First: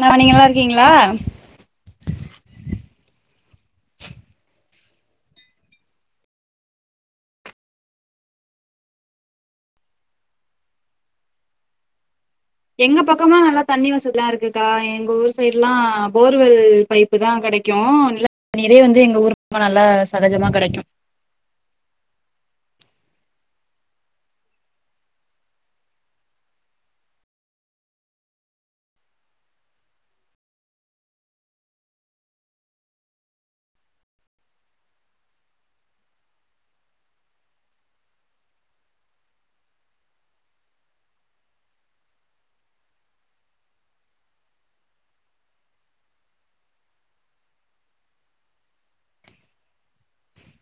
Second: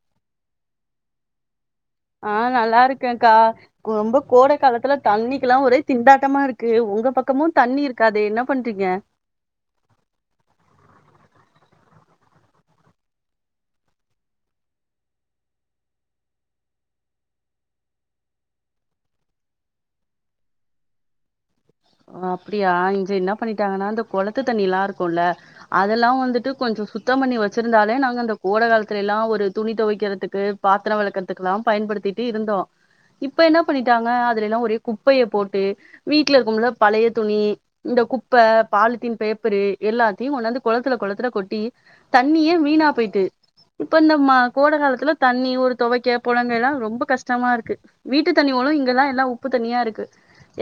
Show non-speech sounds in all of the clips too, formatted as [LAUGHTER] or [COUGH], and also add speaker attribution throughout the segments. Speaker 1: ந நீங்க நல்லா இருக்கீங்களா
Speaker 2: ஆ நல்லா இருக்கக்கா கு ரொம்ப கோட காலத்துல தண்ணிக்குல்லா ஒரே திண்டாட்டமா இருக்கு உங்க பக்கமு தண்ணி இருக்காதே என்ன பண்றீங்க
Speaker 1: எங்க பக்கம் எல்லா நல்லா தண்ணி வசதில்லா இருக்குக்கா எங்க ஊர் சைடு எல்லா போர்வெல் பைப்பு தா கிடைக்கோ [INAUDIBLE] தண்ணிரெ வந்து எங்க ஊர் ரொம்ப நல்லா சகஜமா கிடைக்கோ
Speaker 2: ஓ அப்டியா இங்க என்னா பண்ணிட்டாங்கன்னா இந்த கொளத்து தண்ணி எல்லா இருக்கும்ல்ல அதெல்லா வந்துட்டு கொஞ்சோ சுத்தம் பண்ணி வச்சிருந்தாலே நாங்க அந்த கோட காலத்துல எல்லா ஒரு துணி தொவைக்கிறதுக்கு பாத்ரோ வளக்கறதுக்குல்லா பயன்படுத்திட்டே இருந்தோ இப்ப என்ன பண்ணிட்டாங்க அதுலல்லா ஒரே குப்பய போட்டு வீட்டுல இருக்கும்ல பழய துணி இந்த குப்ப பாலித்தீன் பேப்பரு எல்லாத்தயு கொண்டாந்து கொளத்துல கொளத்துல கொட்டி தண்ணியே வீணாப்போயிட்டு இப்போ இந்த மா கோட காலத்துல தண்ணி ஒரு துவைக்க புழங்க எல்லா ரொம்ப கஷ்டமா இருக்கு வீட்டு தண்ணிங்களு இங்கெல்லா ஒரே உப்பு தண்ணியா இருக்கு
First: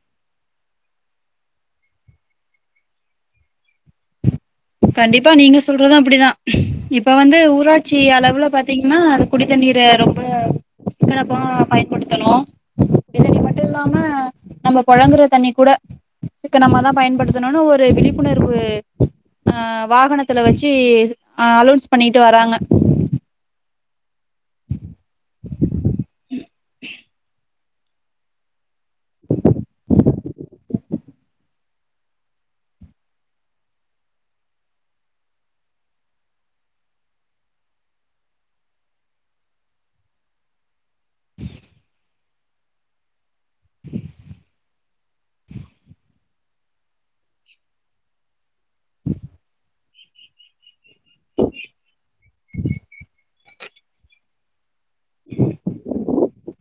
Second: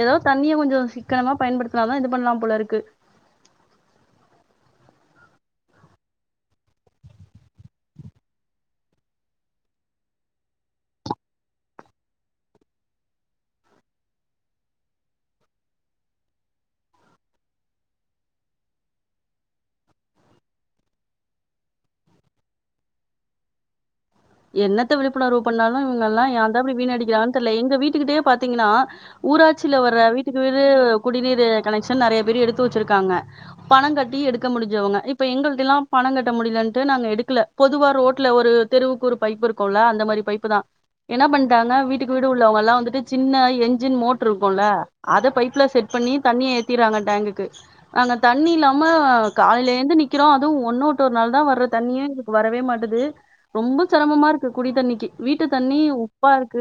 Speaker 2: ஏதோ தண்ணியே கொஞ்சோ சி க்கனமா பயன்படுத்தினாதா இது பண்ணலா போல இருக்கு
Speaker 1: கண்டிப்பா நீங்க சொல்றது அப்டித்தா இப்ப வந்து ஊராட்சி அளவுல பாத்தீங்கன்னா அது குடித்தண்ணீர ரொம்ப சிக்கனமா பயன்படுத்தனோ குடித்தண்ணி மட்டு இல்லாம நம்ம புழங்குற தண்ணி கூட சிக்கனமாதா பயன்படுத்தனோன்னு ஒரு விழிப்புணர்வு ஆ வாகனத்துல வச்சு ஆ அலவுன்ஸ் பண்ணிட்டு வராங்க
Speaker 2: என்னத்த விழிப்புணர்வு பண்ணாலு இவங்களா ஏந்தா இப்டி வீணடிக்கிறாங்கனு தெர்ல எ எங்க வீட்டுக்கிட்டயே பாத்தீங்கன்னா ஊராட்சியில வர வீட்டுக்கு வீடு குடிநீரு கனெக்ஷன் நறய பேர் எடுத்து வெச்சுருக்காங்க பணங்கட்டி எடுக்க முடிஞ்சவங்க இப்ப எங்களுதுலா பணங்கட்ட முடியலன்ட்டு நாங்க எடுக்கல பொதுவா ரோட்ல ஒரு தெருவுக்கு ஒரு பைப்பு இருக்கோல்ல அந்த மாரி பைப்பு தா என்ன பண்ணிட்டாங்க வீட்டுக்கு வீடு உள்ளவங்கல்லா வந்துட்டு சின்ன என்ஜின் மோட்டரு இருக்கோல அத பைப்ல செட் பண்ணி தண்ணிய ஏத்திறாங்க டேங்குக்கு நாங்க தண்ணில்லா மா காலையில இருந்து நிக் க்கிறோ அதுவு ஒன்னு விட்டு ஒரு நாள் தா வர்ற தண்ணியே எங்களுக்கு வரவே மாட்டுது ரொம்ப சிரமமா இருக்கு குடி தண்ணிக் கி வீட்டு தண்ணி உப்பா இருக்கு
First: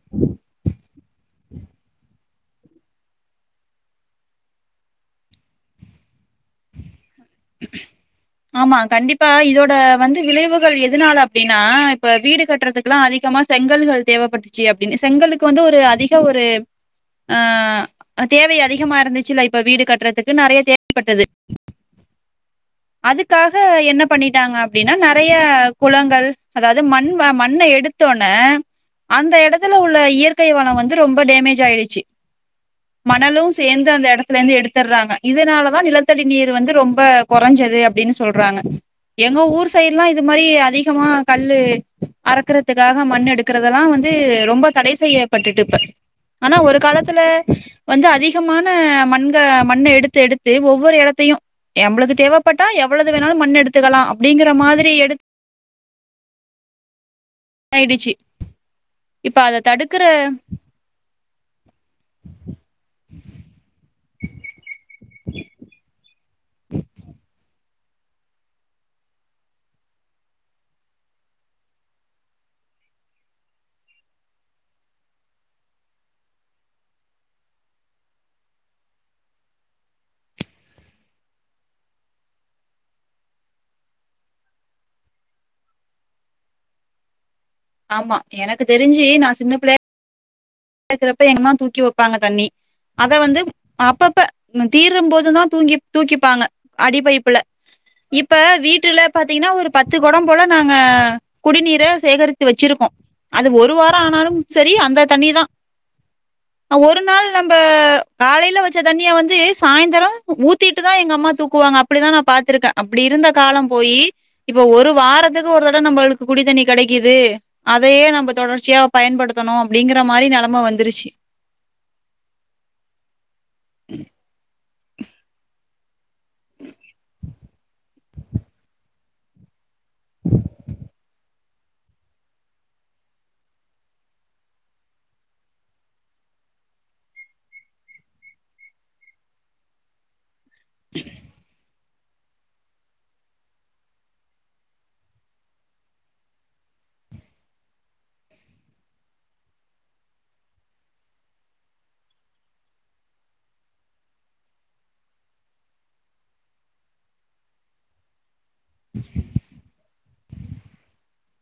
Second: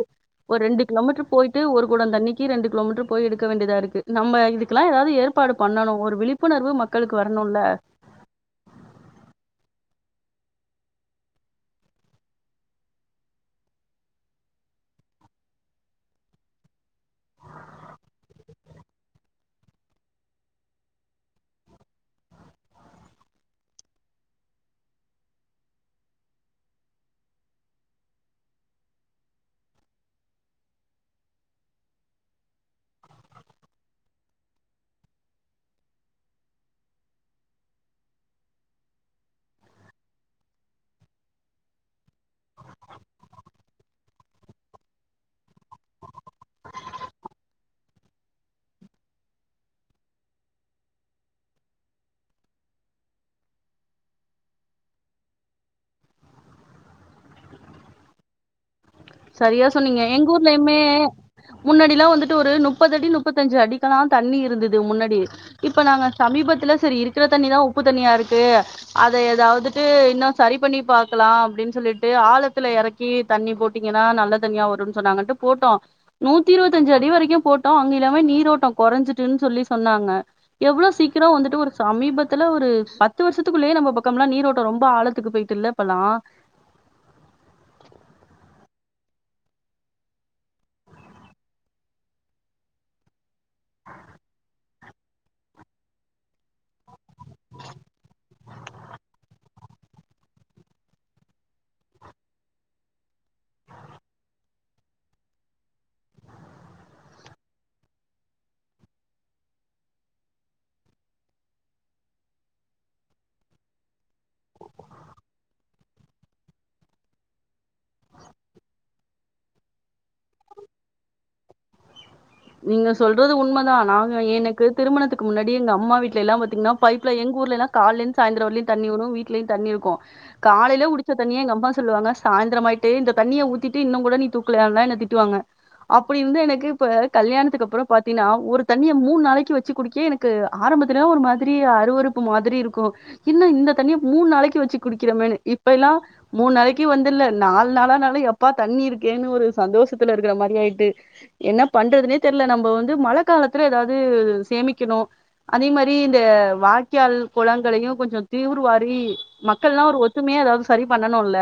Speaker 2: ஒரு ரெண்டு கிலோமீட்ரு போயிட்டு ஒரு கொடோ தண்ணிக்கு ரெண்டு கிலோமீட்டர் போய் எடுக்க வேண்டியதா இருக்கு நம்ம இதுக்கெல்லா ஏதாவது ஏற்பாடு பண்ணணு ஒரு விழிப்புணர்வு மக்
Speaker 1: ஆமா கண்டிப்பா இதோட வந்து விளைவுகள் எதுனால அப்டின்னா இப்ப வீடு கட்டுறதுக்குல்லா அதிகமா செங்கல்கள் தேவைப்பட்டுச்சு அப்டின்னு செங்கலுக்கு வந்து ஒரு அதிக ஒரு ஆ தேவ அதிகமா இருந்துச்சுல்ல இப்ப வீடு கட்டுறதுக்கு நறய தேவைப்பட்டது அதுக்காக என்ன பண்ணிட்டாங்க அப்டின்னா நறய குளங்கள் அதாவது மண் மண்ண எடுத்தோனே அந்த இடத்துல உள்ள இயற்கை வளோ வந்து ரொம்ப டேமேஜ் ஆயிடுச்சு மணலு சேர்ந்து அந்த இடத்துல இருந்து எடுத்துறாங்க இதனாலதா நிலத்தடி நீர் வந்து ரொம்ப கொறஞ்சது அப்டின்னு சொல்றாங்க எங்க ஊர் சைடுலா இது மாரி அதிகமா கல்லு அறக்குறதுக்காக மண் எடுக்கறதெல்லா வந்து ரொம்ப தடை செய்யப்பட்டுட்டு இப்ப ஆனா ஒரு காலத்துல வந்து அதிகமான மண்க மண்ண எடுத்து எடுத்து ஒவ்வொரு இடத்தயு எமளுக்கு தேவைப்பட்டா எவ்வளது வேணாலு மண் எடுத்துக்கலா அப்டிங்கற மாதிரி எடுத் ஆயிடுச்சு இப்ப அத
Speaker 2: சரியா சொன்னீங்க
Speaker 1: தடுக்கற
Speaker 2: எங்க ஊர்லயுமே முன்னாடி எல்லா வந்துட்டு ஒரு முப்பது அடி முப்பத்தஞ்சு அடிக்கெல்லா தண்ணி இருந்துது முன்னாடி இப்ப நாங்க சமீபத்துல சேரி இருக்கற தண்ணி தா உப்பு தண்ணியா இருக்கு அத ஏதாவுது இன்னோ சரி பண்ணி பாக்கலா அப்டின்னு சொல்லிட்டு ஆழத்துல இறக்கி தண்ணி போட் போட்டீங்கன்னா நல்ல தண்ணியா வரும்னு சொன்னாங்கட்டு போட்டோ நூத்தி இருவத்தியஞ்சு அடி வரைக்கோ போட்டோ அங்க எல்லாமே நீரோட்டம் குறைஞ்சிட்டுன்னு சொல்லி சொன்னாங்க எவ்வளவு சீக்கிரோ வந்துட்டு ஒரு சமீபத்துல ஒரு பத்து வருஷத்துக்குள்ளேயே நம்ம பக்கம் எலாம் நீரோட்டம் ரொம்ப ஆழத்துக்கு போயிட்டு இல்லப்பல்லா
Speaker 1: ஆமா எனக்கு தெரிஞ்சு நா சின்ன பிள்ளயா [UNINTELLIGIBLE] கிறப்ப எங்கமா தூக்கி வப்பாங்க தண்ணி அத வந்து அப்பப்ப ம் தீரும் போது தா தூங்கி தூக்கிப்பாங்க அடிப்பைப்புல இப்ப வீட்டுல பாார்த்தீங்கன்னா ஒரு பத்து குடம் போல நாங்க குடிநீரை சேகரித்து வச்சிருக்கோ அது ஒரு வார ஆனாலும் சேரி அந்த தண்ணி தா ஒரு நாள் நம்ம காலையில வச்ச தண்ணிய வந்து சாய்ந்தர ஊத்திட்டுதா எங்க அம்மா தூக்குவாங்க அப்படிதா நா பாார்த்திருக்கே அப்படி இருந்த காலம் போய் இப்ப ஒரு வாரத்துக்கு ஒரு தடம் நம்மளுக்கு குடித்தண்ணி கிடைக்குது அதையே நம்ம தொடர்ச்சியா பயன்படுத்தணு அப்படிங்கிற மாரி நில ஆமா வந்துருச்சு
Speaker 2: நீங்க சொல்றது உண்மைதா நாங்க எனக்கு திருமணத்துக்கு முன்னாடி எங்க அம்மா வீட் எல்லா பாத்தீங்கா பைப்ல எங் ஊர்லல்லா கால இருந்து சாயந்திர வரைலு தண்ணி வரு வீட்டிலையு தண்ணி இருக் காலையில உடிச்ச தண்ணியே எங்க அம்மா சொல்லுவாங்க சாயந்திரமாயட்டு இந்த தண்ணிய ஊத்திட்டு இன்னு கூட தூக்கல திட்டுவாங்க அப்படி இருந்து எனக்கு இப்ப கல்யாணத்துக்கு அப்புறோ பாத்தீங்கன்னா ஒரு தண்ணிய மூண் நாளைக்கு வச்சு குடிக்க எனக் கு ஆரம்பத்துல ஒரு மாதிரி அருவருப் மாதிரி இருக்கு இன்னு இந்த தண்ணிய மூணு நாளைக்கு வச்சு குடிக்கிறமு இப்ப எல்லா மூணு நாளைக்கு வந்துல நாலு நாளானாலு எப்பா தண்ணி இருக்கேன்னு ஒரு சந்தோஷத்துல இருக்கிற மாதிரியிட்டு என்ன பண்றதுனே தெரில நம்ம வந்து மழை காலத்துல ஏதாவது சேமிக்கணு அதே மாரி இந்த வாய்க்கால் குளங்களையு கொஞ்சோ தீவிரவாரி மக்கள் எல்லா ஒரு ஒத் ஒத்துமையா ஏதாவது சரி பண்ணணும்ல்ல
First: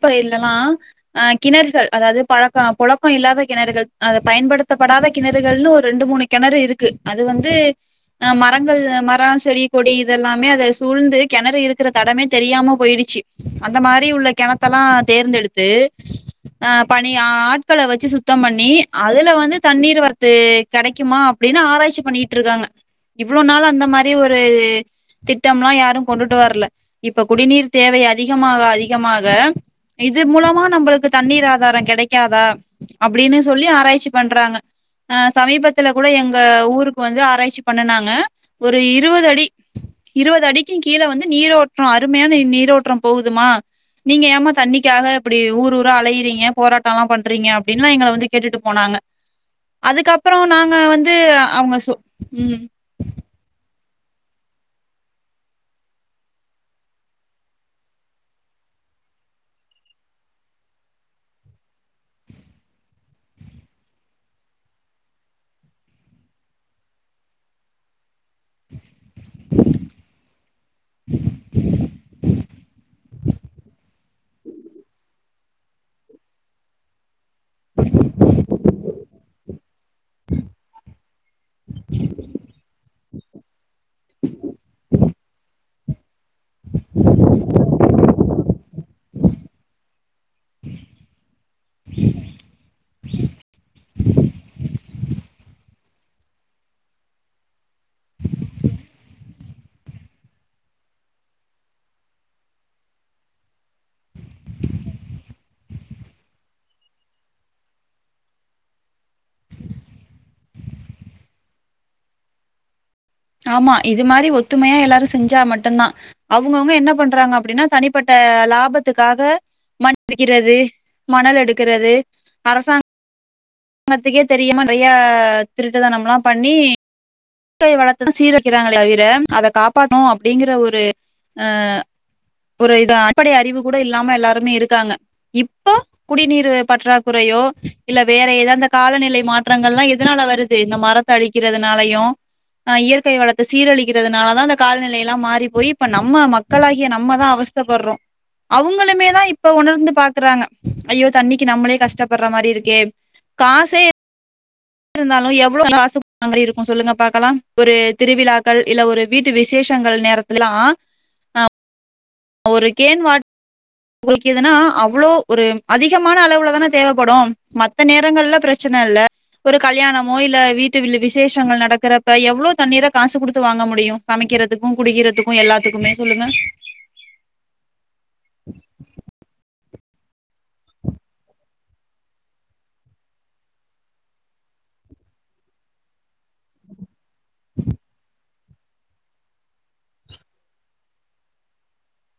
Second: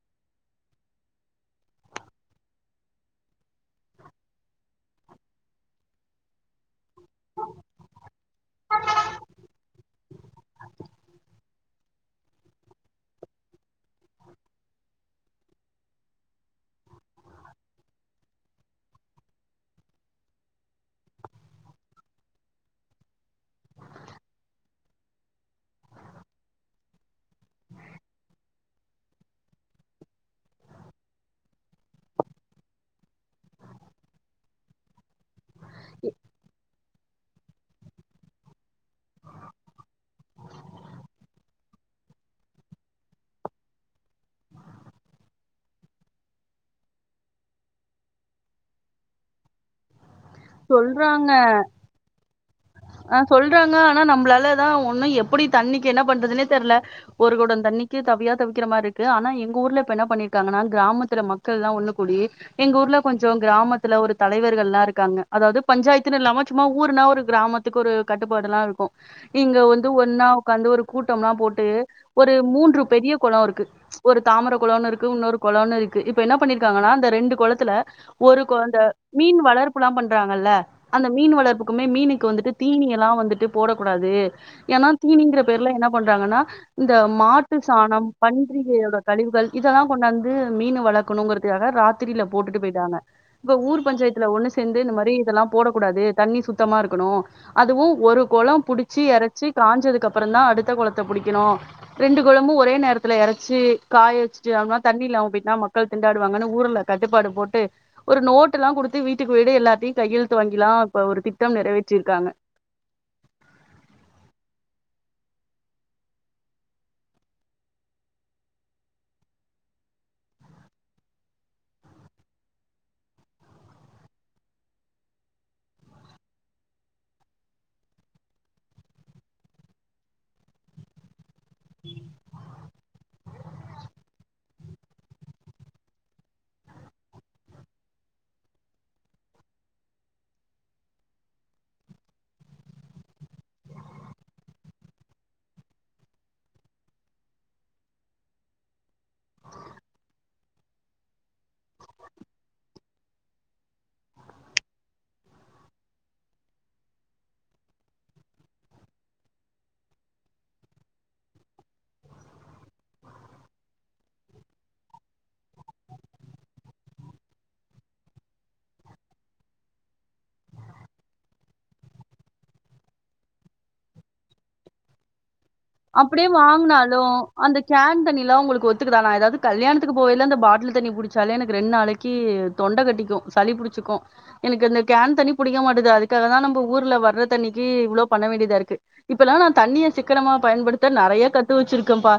Speaker 1: இப்ப இல்லல்லா ஆ கிணறுகள் அதாவது பழக்கம் புழக்க இல்லாத கிணறுகள் அது பயன்படுத்தப்படாத கிணறுகள்ன்னு ஒரு ரெண்டு மூணு கிணறு இருக் க்கு அது வந்து மரங்கள் மரோ செடி கொடி இத எல்லாமே அத சூழ்ந்து கிணறு இருக்கிற தடமே தெரியாம போயிடிச்சி அந்த மாரி உள்ள கிண த்தெல்லா தேர்ந்தெடுத்து அ பனி ஆட்கள வச்சி சுத்தம் பண்ணி அதுல வந்து தண்ணீர் வரத்து கிடைக்குமா அப்பிடின் ஆராய்ச்சி பண்ணிட்டு இருக்காங்க இவ்ளோ நாள் அந்த மாரி ஒரு திட்டம்லா யாரு கொண்டுட்டு வரல இப்ப குடிநீர் தேவை அதிகமாக அதிகமாக இது மூலமா நம்மளுக்கு தண்ணீர் ஆதாரோ கெடைக்காதா அப்பிடின் சொல்லி ஆராய்ச்சி பண்றாங்க ஆ சமீபத்துல கூட எங்க ஊருக் ப்பு வந்து ஆராய்ச்சி பண்ணனாங்க ஒரு இருவது அடி இருவது அடிக்கு கீழ வந்து நீரோற்ற அருமையான நீரோற்றம் போகுதுமா நீங்க ஏமா தண்ணிக்காக இப்பிடி ஊர் ஊரா அலையறீங்க போராட்டல்லா பண்றீங்க அப்பிடின்லா எங்கள வந்து கேட்டுட்டு போனாங்க அதுக்கப் ப்புறோ நாங்க வந்து
Speaker 2: சொல்றாங்க
Speaker 1: அவுங்க சு ம்
Speaker 2: ஆ சொல்றாங்க ஆனா நம்மளாலதா ஒன்னு எப்பிடி தண்ணிக்கு என்ன பண்றதுனே தெரியல ஒரு கொடோ தண்ணிக்கு தவியா தவிக்கிற மாரி இருக்கு ஆனா எங்க ஊர்ல இப்ப என்ன பண்ணிருக்காங்கன்னா கிராமத்துல மக்கள்லா ஒன்னு கூடி எங்க ஊர்ல கொஞ்சோ கிராமத்துல ஒரு தலைவர்கள் எல்லா இருக்காங்க அதாவது பஞ்சாயத்துன்னு இல்லாம சும்மா ஊருன்னா ஒரு கிராம த்துக்கு ஒரு கட்டுப்பாடுல்லா இருக்கு இங்க வந்து ஒன்னா உட்காந்து ஒரு கூட்டம்ல்லா போட்டு ஒரு மூன்று பெரிய குளோ இருக்கு ஒரு தாமரோ குழன்னு இருக்கு இன்னொரு குழம்ன்னு இருக்கு இப்ப என்ன பண்ணிருக்காங்கன்னா அந்த ரெண்டு கொளத்துல ஒரு கொ அந்த மீன் வளர்ப்புல்லா பண்றாங்கல்ல அந்த மீன் வளர்ப்புக்குமே மீனுக்கு வந்துட்டு நீ எல்லா வந்துட்டு போடக்கூடாது ஏன்னா தீனிங்கிற பேர்ல என்ன ந்தாங்கன்னா இந்த மாட்டு சாணம் பண்டிகையோட கழிவுகள் இதெல்லா கொண்டாந் து மீன் வளர்க்கணுங்கிறதுக்க ராத்திரில போட்டுட்டு போயிட்டாங்க இப்ப ஊர் பஞ்சாயத்துல ஒன்னு சேந்து இந்த மாரி தி இதெல்லா போடக்கூடாது தண்ணி சுத்தமா இருக்கணு அதுவு ஒரு குளம் புடிச்சி இறைச்சி காயஞ்சதுக்கு அப்புறதா அடுத்த கொளத்த புடிக்கணு ரெண்டு கொழமு ஒரே நேரத்துல இரைச்சி காய வச்சுட்டுனா தண்ணி இல்லாம போய்டா மக்கள் திண்டாடுவாங்கன்னு ஊர்ல கட்டுப்பாடு போட்டு ஒரு நோட்டு எல்லா குடுத்து வீட்டுக்கு வீடு எல்லாத்தையு கையெழுத்து வாங்கிலா இப்ப ஒரு திட்டம் நிறைவேற்றிரு க்காங்க
Speaker 1: ஆமா இது மாரி ஒத்துமையா எல்லாரு செஞ்சா மட்டுதா அவுங்கவுங்க என்ன பண்றாங்க அப்பிடின்னா தனிப்பட்ட லாபத்துக்காக மண்டிக்கிறது மணல் எடுக்கிறது அரசாங் ங்கத்துக்கே தெரியுமா நெறைய திருட்டுதனம்ல்லா பண்ணி க்கே வளத்ததா சீர வைக்கிறாங்களே தவிர அத காப்பாத்தணு அப்பிடிங்கிற ஒரு அ ஒரு இது அடிப்படை அறிவு கூட இல்லாம எல்லாருமே இரு க்காங்க இப்ப குடிநீர் பற்றாக்குறையோ இல்ல வேற எதா காலநிலை மாற்றங்கல்லா எதனால வருது இந்த மரத்த அழிக்கிறதுனாலையு அ இயற்கை வளத்த சீரழிக்கிறதுனாலதா அந்த கால்நிலையல்லா மாறி போய் இப்ப நம்ம மக்களாகிய நம்மதா அவஸ்தப்பறோ அவுங்களுமேதா இப்ப உணர்ந்து பாக்குறாங்க ஐயோ தண்ணிக்கு நம்மளே கஷ்டப்பற மாரி இருக்கே காசே இருந்தாலு எவ்ளோ காசு மாறி இருக்கு சொல்லுங்க பாக்கலா ஒரு திருவிழாக்கள் இல்ல ஒரு வீட்டு விசேஷங்கள் நேரத்தல்லா அ ஒரு கேன் வாட் உங்களுக்கு எதுனா அவ்ளோ ஒரு அதிகமான அளவுலதான தேவப்படு மத்த நேரங்கள்ல பிரச்சன இல்ல ஒரு கல்யாணமோ இல்ல வீட்டுல்ல விசேஷங்கள் நடக்கறப்ப எவ்ளோ தண்ணீரா காசு குடுத்து வாங்க முடியு சமைக்கிறதுக்கு குடிக்கிறதுக்கு எல்லாத்துக்குமே சொல்லுங்க
Speaker 2: அப்பிடியே வாங்கனாலு அந்த கேன் தண்ணிலா உங்களுக்கு ஒதுக்கிதா நா எதாது கல்யாணதுக் த்துக்கு போய்யல்ல அந்த பாட்ட தண்ணி புடிச்சாலே எனக்கு ரெண்டு நாளைக்கு தொண்ட கட்டிக்கு சளி புடிச்சிக்கு எனக்கு அந்த கேன் தண்ணி புடிக்க மாட்டது அதுக்காகதா நம்ப ஊர்ல வர ற்ற தண்ணிக்கு இவ்ளோ பண்ண வேண்டி த இருக்கு இப்பல்லா நா தண்ணிய சிக்கனமா பயன்படுத்த நிறைய கத்து வச்சிருக்கே பா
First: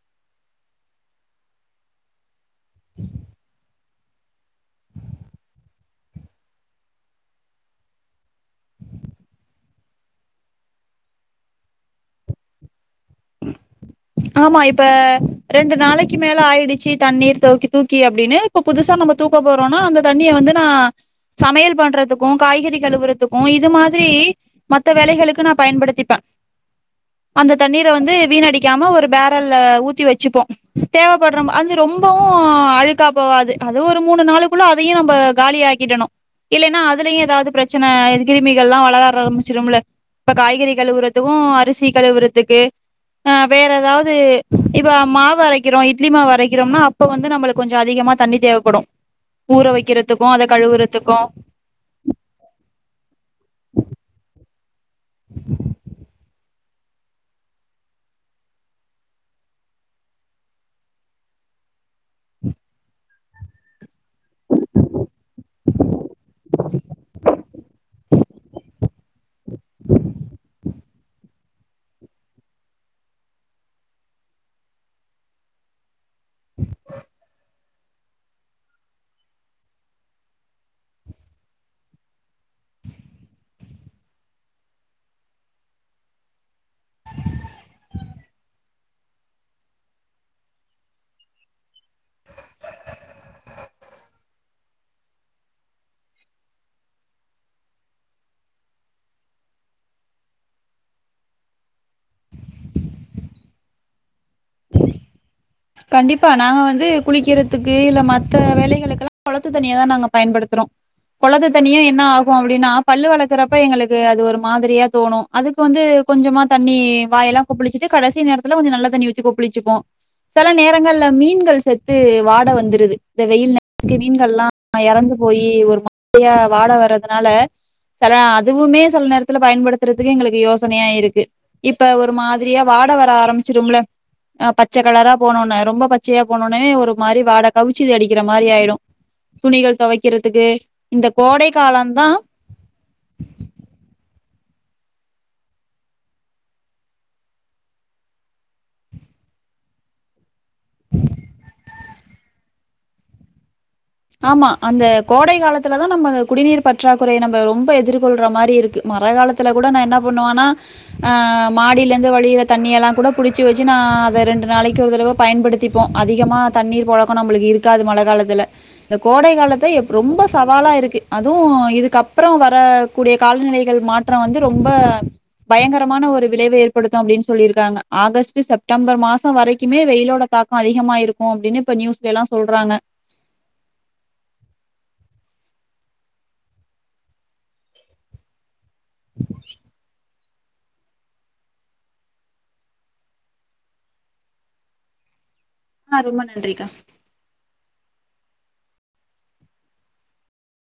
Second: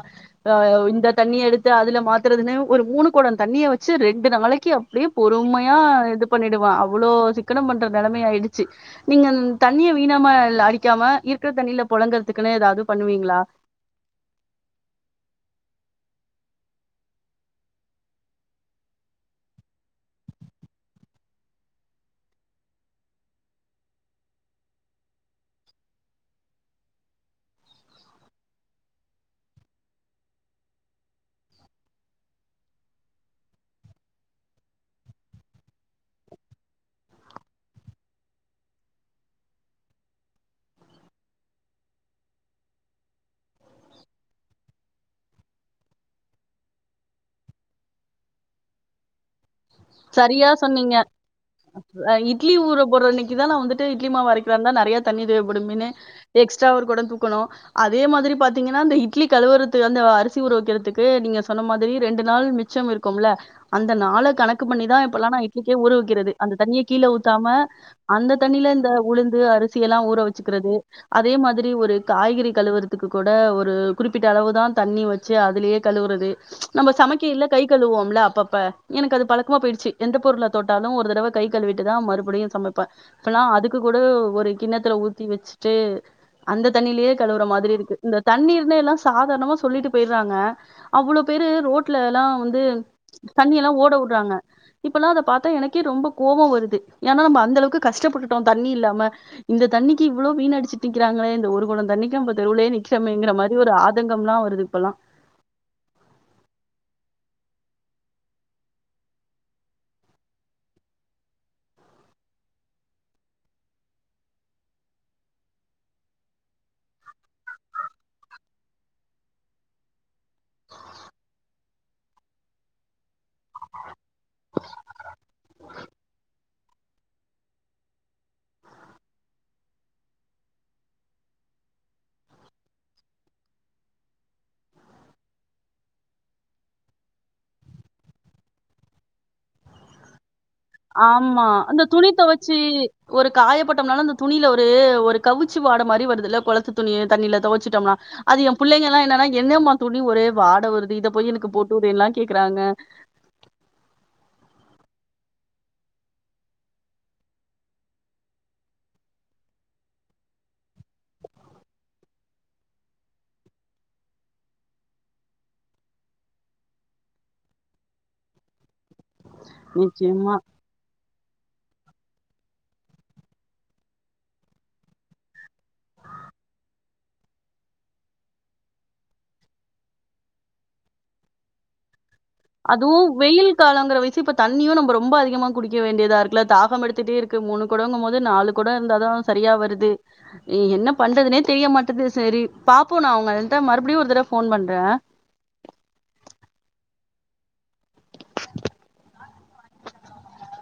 Speaker 2: இந்த தண்ணி எடுத்து அதுல மாத் துறதுன்னு ஒரு மூணு கோட தண்ணிய வச் சு ரெண்டு நாளைக்கு அப்படியே பொறுமையா இது பண்ணிடுவா அவ்வளோ சிக்கனம் பண்ற நிலைமைய ஆயிடுச்சு நீங்க தண்ணியை வீணாம அடிக்காம இருக்கிற தண்ணியில புழங்கறதுக்குன்னு ஏதாவது பண்ணுவீங்களா
Speaker 1: ஆமா இப்ப ரெண்டு நாளைக்கு மேல ஆயிடுச்சு தண்ணீர் தூக்கி தூக்கி அப்படின்னு இப்ப புதுசா நம்ம தூக்க போறோம்னா அந்த தண்ணிய வந்து நா சமையல் பண்றதுக்கு காய்கறி கழுவுறதுக்கு இது மாதிரி மத்ந வேலைகளுக்கு நா பயன்படுத்திப்பே அந்த தண்ணீரை வந்து வீணடிக்காம ஒரு பேரல்ல ஊத்தி வச்சுப்போ தேவைப்படுறோ அது ரொம்பவு அழுகா போவாது அது ஒரு மூணு நாளுக்குள்ள அதையு நம்ம காலியாக்கிடணு இல்லனா அதுலயு ஏதாவது பிரச்சன கிருமிகள் எல்லா வளர ஆரம்பிச்சுடு இல்ல இப்ப காய்கறி கழுவுறதுக்கு அரிசி கழுவுறதுக்கு ஆ வேற ஏதாவது து இப்ப மாவு வரைக்கிறோ இட்லி மாவு அரைக்கிறோம்னா அப்ப வந்து நம்மளுக்கு கொஞ்சோ அதிகமா தண்ணி தேவைப்படு
Speaker 2: சரியா சொன்னீங்க இட்லி ஊற ஒரு அன்னைக்கு தா நா வந்துட்டு இட்லி மா வரைக்கிறந்தா நெறைய தண்ணி தேவைப்படும்னு எக்ஸ்ட்ரா ஒரு கொடோ தூக்கணு அதே மாதிரி பாத்தீங்கன்னா அந்த இட்லி கழுறது அந்த அரிசி உர வக்கிறதுக்கு நீங்க சொன்ன மாதிரி ரெண்டு நாள் மிச்சம் இருக்குமில்ல அந்த நால கணக் க்கு பண்ணிதா இப்பல்லா நா இட்லிகே ஊவிக்கிறது அந்த தண்ண கீழே ஊத்தாம அந்த தண்ணில இந்த உளுந்து அரிசி எல்லா ஊற வச்சுக்கிறது அதே மாதிரி ஒரு காய்கறி கழுவுறதுக்கு கூட ஒரு குறிப்பிட்ட அளவு தா தண்ணி வச்சு அதுலயே கழுற து நம்ம சமைக்க இல்ல கை கழுவோம்ல அப்பப்ப எனக்கு அது பழக் கமா போயிடுச்சு எந்த பொருள தோட்டாலு ஒரு தடவ கை கழுவிட்டுதா மறுபடியு சமைப்பே இப்பல்லா அதுக்கு கூட ஒரு கிண்ணத்துல ஊத்தி வச்சுட்டு அந்த தண்ணியிலேயே கழுவுற மாதிரிக்கு இருக்கு இந்த தண்ணீர்ன எல்லா சாதாரணமா சொல்லிட்டு போயிடுறாங்க அவ்வளோ பேரு ரோட்ல எல்லா வந்து தண்ணிய எல்லா ஓட விடுறாங்க இப்பல்லா அத பாத்தா எனக்கே ரொம்ப கோவோ வருது ஏன்னா நம்ம அந்த அளவுக்கு கஷ்டப்பட்டுட்டோ தண்ணி இல்லாம இந்த தண்ணிக்கு இவ்வளோ வீன் அடிச்சுட்டு நிக்கிறாங்களே இந்த ஒரு கொடோ தண்ணிக்கு நம்ம தெருவுலையே நிறிக்கிறோங்கிற மாரி ஒரு ஆதங் [UNINTELLIGIBLE] ல்லா வருது இப்பல்லா
Speaker 1: கண்டிப்பா நாங்க வந்து குளிக்கிறதுக்கு இல்ல மத்த வேலைகளுக்குல்லா குளத்து தண்ணிய தா நாங்க பயன்படுத்துற குளத்து தண்ணியும் என்ன ஆகும் அப்படின்னா பல்லு வளர்க்கறப்ப எங்களுக்கு அது ஒரு மாதிரியா தோணு அதுக்கு வந்து கொஞ்சமா தண்ணி வாயெல்லா கொப்பளிச்சிட்டு கடைச நேரத்தில கொஞ்சோ நல்ல தண்ணிச் கொப்பளிச்சி போ சில நேரங்கள்ல மீன்கள் சே து வாடை வந்துருது இந்த வெயில் நேரக்கு மீன்கள் எல்லா இறந்து போய் ஒரு மாதிரியா வாடை வரறதுனால சில அதுவுமே சில நேரத்துல பயன்படுத்துறதுக்கு எங்களுக்கு யோசனையா இருக்கு இப்ப ஒரு மாதிரியா வாடை வர ஆரம்பிச்சிரும் இல்ல அ பச்ச கலரா போனோனே ரொம்ப பச்சயா போனோனே ஒரு மாரி வாட கவிச்சுது அடிக்கிற மாரி ஆயிடு துணிகள் துவைக்கிறதுக்கு
Speaker 2: ஆமா இந்த துணி துவச்சி ஒரு காயப்பட்டோம்னால அந்த துணில ஒரு ஒரு கவிச்சு வாட மாரி வருதுல்ல குளத்து துணி தண்ணியில துவைச்சுட்டோம்னா அது என் பிள்ளைங்க எல்லா என்னன்னா என்னம்மா துணி ஒரே வாட வருது இத போய் எனக்கு போட்டு விடுறேன்னு எல்ல கேக்குறாங்க
Speaker 1: ஆமா அந்த கோடை காலத்துலதா நம்ம அந்த குடிநீர் பற்றாக்குறைய நம்ம ரொம்ப எதிர்கொள்ற மாரி இருக்கு மழை காலத்துல கூட நா என்ன பண்ணுவனா ஆ மாடியில இருந்து வழியற தண்ணி எல்லா கூட புடிச்சு வச்சு நா அத ரெண்டு நாளைக்கு ஒரு தடவ பயன்படுத்திப்போ அதிகமா தண்ணீர் பழக்க நம்மளுக்கு இருக்காது மழ காலத்துல இந்த கோடை காலத்த ரொம்ப
Speaker 2: நிச்சயமா.
Speaker 1: சவாலா இருக்கு அ அதுவு இதுக்கப்புற வரக்கூடிய காலநிலைகள் மாற்ற வந்து ரொம்ப பயங்கரமான ஒரு விளைவ ஏற்படுத்து அப்படின்னு சொல்லிருக்காங்க ஆகஸ்ட் செப்டம்பர் மாசம் வரைக்குமே வெயிலோட தாக்க அதிகமா இருக்கு அப்படின்னு இப்ப நியூஸ்
Speaker 2: அதுவு வெயில் காலங்கற வி ச்சி இப்ப தண்ணியு நம்ம ரொம்ப அதிகமா குடிக்க வேண்டியதா இருக்குல்ல தாகம் எடுட்டே இருக்கு மூணு கொடோங்கும் போது நாலு கொடோ இருந்தாதா சரியா வருது நீ என்ன பண்றதுனே தெரிய மாட்டது சரி பாப்போ நா உ ந்ட்ட மறுபடியு ஒரு தரவ ஃபோன் பண்றே
Speaker 1: ஆ ரொம்ப நன்றிக்கா